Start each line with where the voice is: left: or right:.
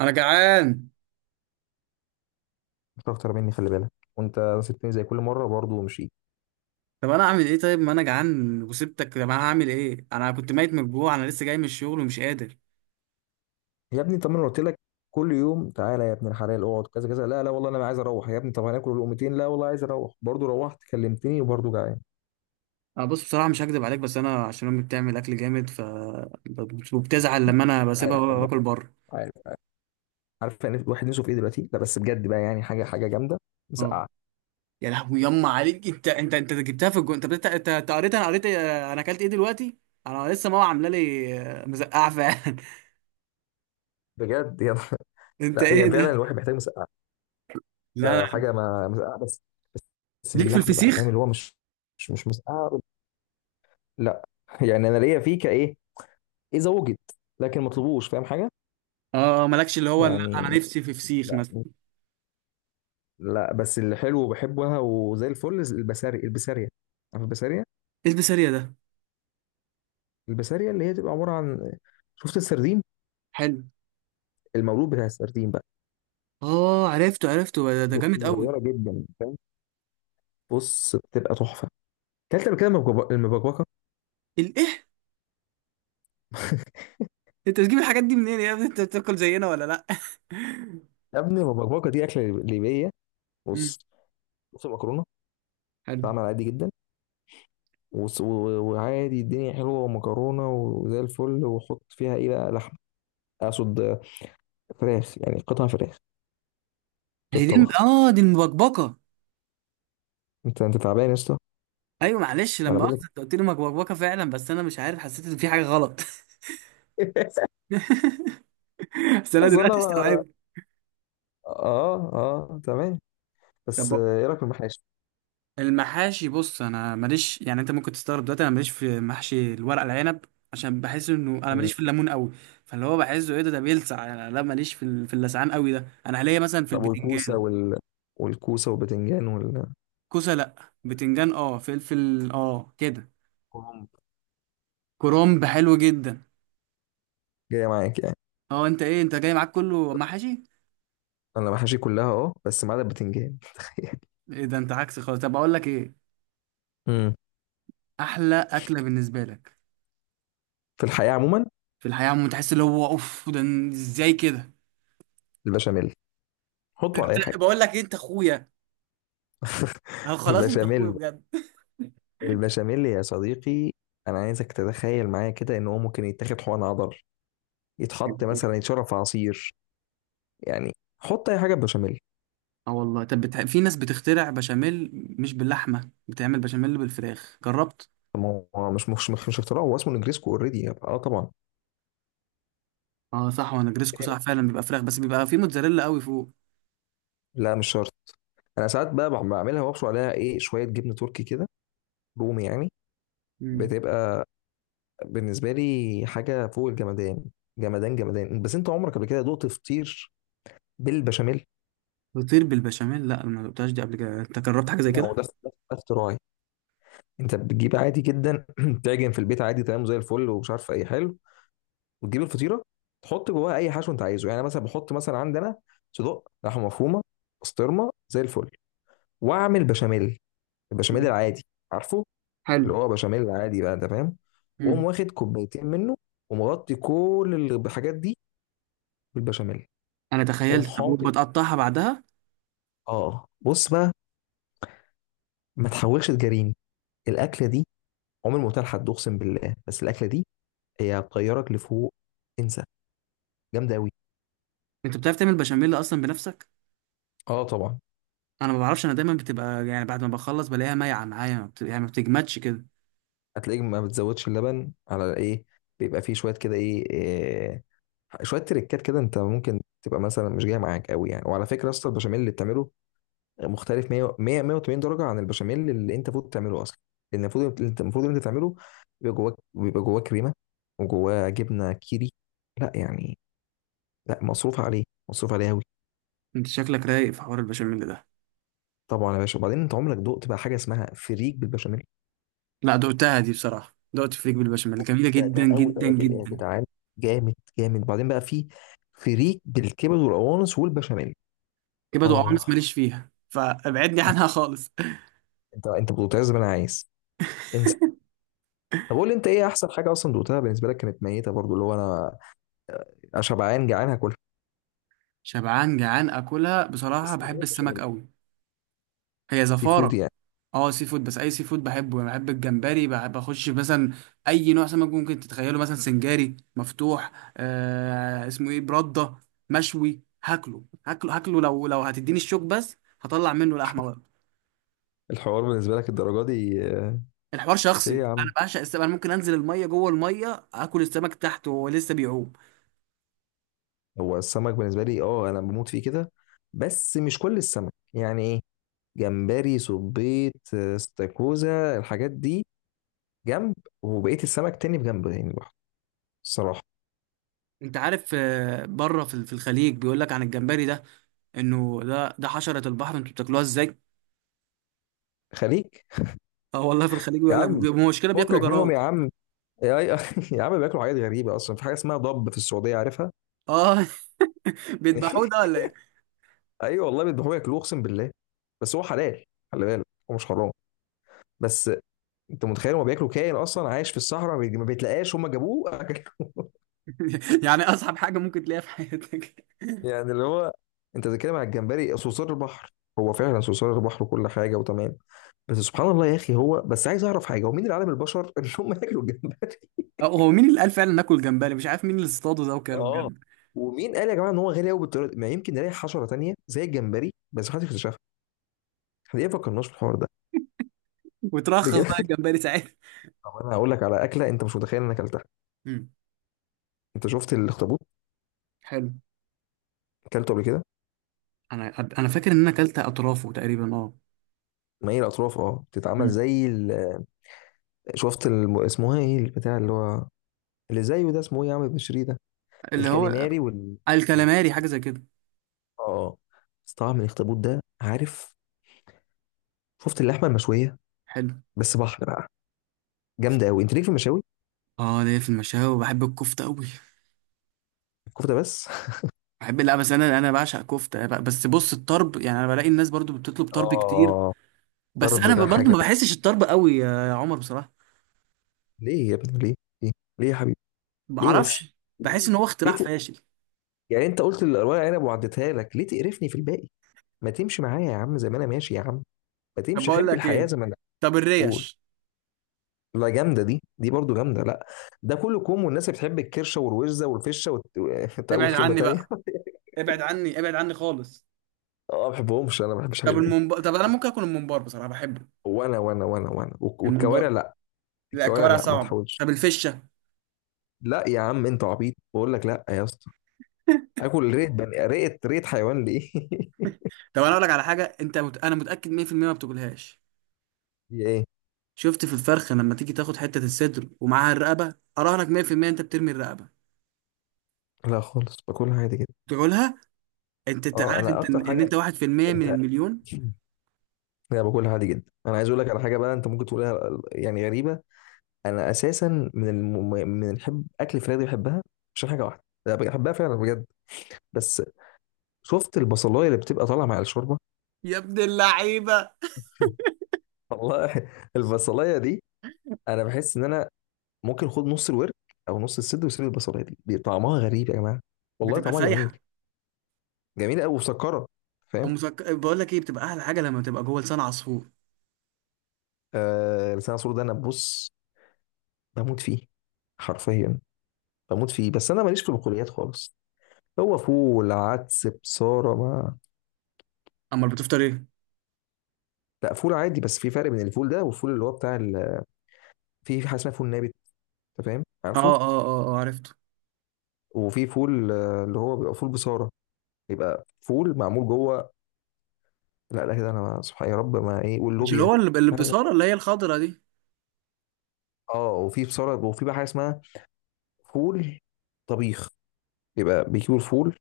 right: انا جعان.
left: مش اكتر مني، خلي بالك. وانت سبتني زي كل مره برضه ومشيت.
right: طب انا اعمل ايه؟ طيب ما انا جعان وسبتك. طب انا هعمل ايه؟ انا كنت ميت من الجوع، انا لسه جاي من الشغل ومش قادر.
left: يا ابني طب ما انا قلت لك كل يوم تعالى يا ابن الحلال اقعد كذا كذا. لا لا والله انا عايز اروح. يا ابني طب هناكل لقمتين. لا والله عايز اروح برضه. روحت كلمتني وبرضه جعان.
right: انا بص بصراحه مش هكدب عليك، بس انا عشان امي بتعمل اكل جامد ف وبتزعل لما انا بسيبها
left: عارف والله،
right: واكل بره.
left: عارف عارف، عارف يعني الواحد نفسه في ايه دلوقتي. لا بس بجد بقى يعني حاجه حاجه جامده.
right: اه،
left: مسقعه.
right: يا لهوي يما عليك. انت انت جبتها في الجو. انت انت قريت؟ انا قريت إيه؟ انا اكلت ايه دلوقتي؟ انا لسه ماما عامله لي مزقعه فعلا.
left: بجد يا
right: انت
left: لا
right: ايه
left: يعني فعلا
right: ده؟
left: الواحد محتاج مسقعه.
right: لا
left: ده
right: لا،
left: حاجه ما مسقعه بس. بس بس
right: ليك في
left: باللحمه بقى، فاهم؟
right: الفسيخ؟
left: اللي هو مش مسقعه لا يعني انا ليا فيه كايه اذا وجد، لكن ما اطلبوش، فاهم حاجه
right: اه مالكش. اللي هو لا، انا
left: يعني.
right: نفسي في فسيخ
left: لا
right: مثلا.
left: لا، بس اللي حلو وبحبها وزي الفل البسارية البسارية. عارف البسارية؟
right: ايه البسارية ده؟
left: البسارية اللي هي تبقى عبارة عن، شفت السردين؟
right: حلو.
left: المولود بتاع السردين بقى،
right: اه عرفته عرفته. ده، ده جامد قوي.
left: صغيرة جدا فاهم. بص بتبقى تحفة. كلت قبل كده المبكبكة.
right: الايه؟ انت بتجيب الحاجات دي منين يا ابني؟ انت بتاكل زينا ولا لا؟
left: يا ابني المبكبكة دي أكلة ليبية.
right: امم
left: بص، بص المكرونة
right: حلو.
left: بتتعمل عادي جدا. وص- و- وعادي الدنيا حلوة ومكرونة وزي الفل، وحط فيها إيه بقى؟ لحمة، أقصد فراخ، يعني قطع فراخ
right: هي دي؟
left: تتطبخ.
right: اه دي المبكبكه.
left: أنت تعبان يا اسطى؟
right: ايوه معلش،
left: ما أنا
right: لما
left: بقول
right: اخذت انت قلت لي مبكبكه فعلا، بس انا مش عارف، حسيت ان في حاجه غلط.
left: لك
right: بس انا
left: اصل
right: دلوقتي
left: انا،
right: استوعبت.
left: اه اه تمام. بس آه،
right: طب
left: ايه رايك في المحاشي؟
right: المحاشي، بص انا ماليش. يعني انت ممكن تستغرب دلوقتي، انا ماليش في محشي الورق العنب، عشان بحس انه انا
left: مم.
right: ماليش في الليمون قوي. فاللي هو بحسه ايه؟ ده ده بيلسع يعني. لا ماليش في في اللسعان قوي ده. انا ليا مثلا في
left: طب والكوسه
right: البتنجان.
left: وال... والكوسه والبتنجان والكرنب
right: كوسه لا، بتنجان اه، فلفل اه، كده. كرنب حلو جدا.
left: جايه معاك يعني؟
right: اه، انت ايه؟ انت جاي معاك كله محاشي؟
left: انا محاشي كلها اه، بس ما عدا البتنجان تخيل.
right: ايه ده؟ انت عكسي خالص. طب اقول لك ايه،
left: مم.
right: احلى اكله بالنسبه لك
left: في الحياه عموما؟
right: في الحياه. تحس اللي هو اوف، ده ازاي كده؟
left: البشاميل. حطه على اي حاجه.
right: بقول لك ايه، انت اخويا. اه خلاص، انت اخويا
left: البشاميل.
right: بجد.
left: البشاميل يا صديقي، انا عايزك تتخيل معايا كده ان هو ممكن يتاخد حقن عضل، يتحط مثلا، يتشرب في عصير، يعني حط اي حاجه بشاميل.
right: اه والله. طب في ناس بتخترع بشاميل، مش باللحمه، بتعمل بشاميل بالفراخ. جربت؟
left: طب ما هو مش اختراع، هو اسمه نجريسكو اوريدي، اه طبعا.
right: اه صح. وانا جريسكو صح، فعلا بيبقى فراخ، بس بيبقى فيه موتزاريلا قوي فوق.
left: لا مش شرط، انا ساعات بقى بعملها وابشر عليها ايه؟ شويه جبنه تركي كده، رومي يعني.
right: مم.
left: بتبقى بالنسبه لي حاجه فوق الجمدان، جمدان جمدان. بس انت عمرك قبل كده دقت فطير بالبشاميل؟
right: فطير بالبشاميل؟ لا، ما دقتهاش دي قبل كده. انت جربت حاجه زي
left: ما
right: كده؟
left: هو ده اختراعي. انت بتجيب عادي جدا تعجن في البيت عادي، تمام زي الفل ومش عارف ايه حلو، وتجيب الفطيره تحط جواها اي حشو انت عايزه. يعني أنا مثلا بحط مثلا عندنا صدق لحمه مفرومه، بسطرمه زي الفل، واعمل بشاميل، البشاميل
right: مم.
left: العادي عارفه،
right: حلو.
left: اللي هو بشاميل عادي بقى انت فاهم، واقوم
right: مم.
left: واخد كوبايتين منه ومغطي كل الحاجات دي بالبشاميل،
right: انا
left: واقوم
right: تخيلت. طب
left: حاطط،
right: بتقطعها بعدها؟
left: اه آه. بص بقى، ما تحاولش تجاريني. الاكله دي عمر ما قلتها لحد، اقسم بالله، بس الاكله دي هي بتطيرك لفوق، انسى، جامده قوي.
right: انت بتعرف تعمل بشاميل اصلا بنفسك؟
left: اه طبعا.
right: انا ما بعرفش، انا دايما بتبقى يعني بعد ما بخلص بلاقيها مايعه معايا، ما بت... يعني ما بتجمدش كده.
left: هتلاقيك ما بتزودش اللبن على ايه، بيبقى فيه شويه كده ايه، إيه، شويه تريكات كده. انت ممكن تبقى مثلا مش جايه معاك قوي يعني. وعلى فكره اصلا البشاميل اللي بتعمله مختلف 100 180 درجه عن البشاميل اللي انت المفروض تعمله اصلا. لان المفروض انت، المفروض انت تعمله بيبقى جواه كريمه وجواه جبنه كيري. لا يعني، لا مصروف عليه، مصروف عليه قوي.
right: انت شكلك رايق في حوار البشاميل ده.
left: طبعا يا باشا. وبعدين انت عمرك دقت بقى حاجه اسمها فريك بالبشاميل؟
right: لا دقتها، دي بصراحه، دقت فريك بالبشاميل، جميله
left: ده
right: جدا
left: ده قوي
right: جدا
left: يا
right: جدا.
left: جدعان، جامد جامد. بعدين بقى في فريك بالكبد والقوانص والبشاميل.
right: كبد
left: اه
right: وقوانص ماليش فيها، فابعدني عنها خالص.
left: انت بتعز زي ما انا عايز، انسى. طب قول لي انت ايه احسن حاجه اصلا دوقتها بالنسبه لك، كانت ميته برضو، اللي هو انا شبعان جعان هاكلها.
right: شبعان جعان اكلها. بصراحه
left: بس
right: بحب
left: الحاجات مش
right: السمك قوي. هي
left: سي فود
right: زفاره.
left: يعني.
right: اه سي فود، بس اي سي فود بحبه. يعني بحب الجمبري، بحب اخش في مثلا اي نوع سمك ممكن تتخيله. مثلا سنجاري مفتوح اسمه ايه برده، مشوي، هاكله هاكله لو لو هتديني الشوك بس، هطلع منه لحمه بقى.
left: الحوار بالنسبه لك الدرجه دي آه،؟
right: الحوار شخصي،
left: ليه يا عم؟
right: انا بعشق السمك. انا ممكن انزل الميه، جوه الميه اكل السمك تحت وهو لسه بيعوم.
left: هو السمك بالنسبه لي اه، انا بموت فيه كده، بس مش كل السمك. يعني ايه؟ جمبري، صبيط آه،، استاكوزا، الحاجات دي جنب، وبقيه السمك تاني بجنب يعني لوحده، الصراحه.
right: انت عارف بره في في الخليج بيقول لك عن الجمبري ده انه ده ده حشره البحر، انتوا بتاكلوها ازاي؟
left: خليك.
right: اه والله، في الخليج
left: يا
right: بيقول لك
left: عم
right: مشكله، بياكلوا
left: فكك منهم،
right: جراد.
left: يا عم يا يا عم بياكلوا حاجات غريبه اصلا. في حاجه اسمها ضب في السعوديه عارفها.
right: اه. بيذبحوه ده ولا ايه؟
left: ايوه والله بيذبحوه ياكلوه، اقسم بالله. بس هو حلال خلي بالك، هو مش حرام. بس انت متخيل؟ هو بياكلوا كائن اصلا عايش في الصحراء، ما بيتلقاش، هم جابوه أكلوه.
right: يعني اصعب حاجه ممكن تلاقيها في حياتك.
left: يعني اللي هو، انت بتتكلم على الجمبري صرصار البحر، هو فعلا صرصار البحر وكل حاجه وتمام، بس سبحان الله يا اخي. هو بس عايز اعرف حاجه، هو مين اللي علم البشر ان هم ياكلوا الجمبري؟
right: هو مين اللي قال فعلا ناكل جمبري؟ مش عارف مين اللي اصطاده ده وكله
left: اه.
right: بجد.
left: ومين قال يا جماعه ان هو غالي قوي بالطريقه دي؟ ما يمكن نلاقي حشره تانيه زي الجمبري بس محدش اكتشفها. احنا ليه ما فكرناش في الحوار ده؟
right: وترخص بقى
left: بجد.
right: الجمبري ساعتها.
left: طب انا هقول لك على اكله انت مش متخيل ان انا اكلتها.
right: امم
left: انت شفت الاخطبوط؟
right: حلو.
left: اكلته قبل كده.
right: انا فاكر ان انا اكلت اطرافه تقريبا، اه.
left: ما هي الاطراف اه بتتعمل
right: أمم.
left: زي ال... شفت الم... اسمها ايه البتاع اللي هو، اللي زيه ده اسمه ايه يا عم بشري ده،
right: اللي هو
left: الكاليماري وال،
right: الكلاماري، حاجه زي كده.
left: اه آه. بس طبعا من الاخطبوط ده عارف. شفت اللحمه المشويه
right: حلو.
left: بس بحر بقى، جامده قوي. انت ليك في المشاوي؟
right: اه، ليا في المشاوي، وبحب الكفته قوي.
left: الكفته بس؟
right: بحب، لا بس انا بعشق كفته، بس بص، الطرب يعني، انا بلاقي الناس برضو بتطلب طرب كتير.
left: اه.
right: بس
left: طرب
right: انا
left: ده
right: برضو
left: حاجه.
right: ما بحسش الطرب قوي يا عمر بصراحه.
left: ليه يا ابني؟ ليه؟ ليه ليه يا حبيبي؟
right: ما
left: ليه بس؟
right: بعرفش، بحس
left: ليه؟
right: ان هو
left: ليه
right: اختراع
left: ت...
right: فاشل.
left: يعني انت قلت الورق عنب وعديتها لك، ليه تقرفني في الباقي؟ ما تمشي معايا يا عم زي ما انا ماشي يا عم، ما
right: طب
left: تمشي
right: بقول
left: حب
right: لك
left: الحياه
right: ايه،
left: زي ما انا.
right: طب
left: بقول،
right: الريش؟
left: لا جامده دي، دي برضو جامده، لا. ده كله كوم، والناس اللي بتحب الكرشه والوزه والفشه انت اقول
right: ابعد
left: كلمه
right: عني
left: تانية.
right: بقى، ابعد عني، ابعد عني خالص.
left: اه ما بحبهمش، انا ما بحبش
right: طب
left: الحاجات دي.
right: طب انا ممكن اكل الممبار، بصراحه بحبه.
left: وانا والكوارع
right: الممبار.
left: لا.
right: لا
left: الكوارع
right: الكوارع
left: لا، ما
right: صعبه.
left: تحاولش.
right: طب الفشه؟
left: لا يا عم انت عبيط، بقول لك لا يا اسطى. اكل ريت بني، ريت حيوان ليه
right: طب انا اقول لك على حاجه، انت انا متاكد 100% ما بتاكلهاش.
left: دي ايه؟
right: شفت في الفرخه لما تيجي تاخد حته الصدر ومعاها الرقبه، اراهنك 100% انت بترمي الرقبه.
left: لا خالص، باكلها عادي جدا.
right: تقولها؟ انت انت
left: اه
right: عارف
left: انا
right: انت
left: اكتر
right: إن انت
left: حاجه،
right: 1% من
left: انت
right: المليون.
left: انا باكلها عادي جدا. انا عايز اقول لك على حاجه بقى انت ممكن تقولها يعني غريبه. انا اساسا من الم... من الحب اكل الفراخ دي بحبها عشان حاجه واحده انا بحبها فعلا بجد. بس شفت البصلايه اللي بتبقى طالعه مع الشوربه؟
right: يا ابن اللعيبه،
left: والله البصلايه دي، انا بحس ان انا ممكن اخد نص الورك او نص الصدر وسيب البصلايه دي. دي طعمها غريب يا جماعه، والله
right: بتبقى
left: طعمها جميل،
right: سايحه؟
left: جميل قوي وسكره،
right: او
left: فاهم.
right: بقول لك ايه، بتبقى احلى حاجه لما تبقى جوه لسان عصفور.
left: آه لسان عصفور ده انا بص، بموت فيه حرفيا، بموت فيه. بس انا ماليش في البقوليات خالص. هو فول عدس بصاره ما.
right: امال بتفطر ايه؟
left: لا فول عادي. بس في فرق بين الفول ده والفول اللي هو بتاع ال... في حاجه اسمها فول نابت، انت فاهم
right: اه
left: عارفه.
right: اه اه اه عرفت.
left: وفي فول آه، اللي هو بيبقى فول بصاره، يبقى فول معمول جوه. لا لا كده انا سبحان يا رب ما ايه
right: مش اللي
left: واللوبيا.
right: هو اللي
left: لا.
right: بصارة، اللي هي الخضرة دي؟
left: اه وفي بصارة، وفي بقى حاجة اسمها فول طبيخ، يبقى بيجيبوا الفول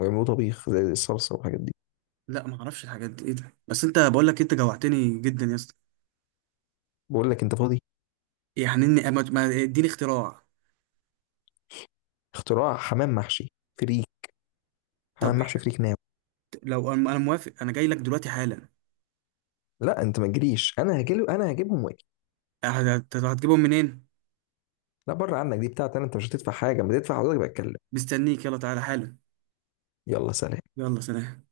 left: ويعملوه طبيخ زي الصلصة والحاجات دي.
right: لا ما اعرفش الحاجات دي ايه ده، بس انت بقول لك، انت جوعتني جدا يا اسطى.
left: بقول لك انت فاضي؟
right: يعني اني اديني اختراع.
left: اختراع حمام محشي فريك،
right: طب
left: حمام محشي فريك ناو.
right: لو انا موافق، انا جاي لك دلوقتي حالا.
left: لا انت ما تجريش، انا هجيب، انا هجيبهم واجي.
right: هتجيبهم منين؟
left: لا بره عنك، دي بتاعتي انا، انت مش هتدفع حاجة. ما تدفع حضرتك بقى، اتكلم.
right: مستنيك، يلا تعالى حالا.
left: يلا سلام.
right: يلا سلام.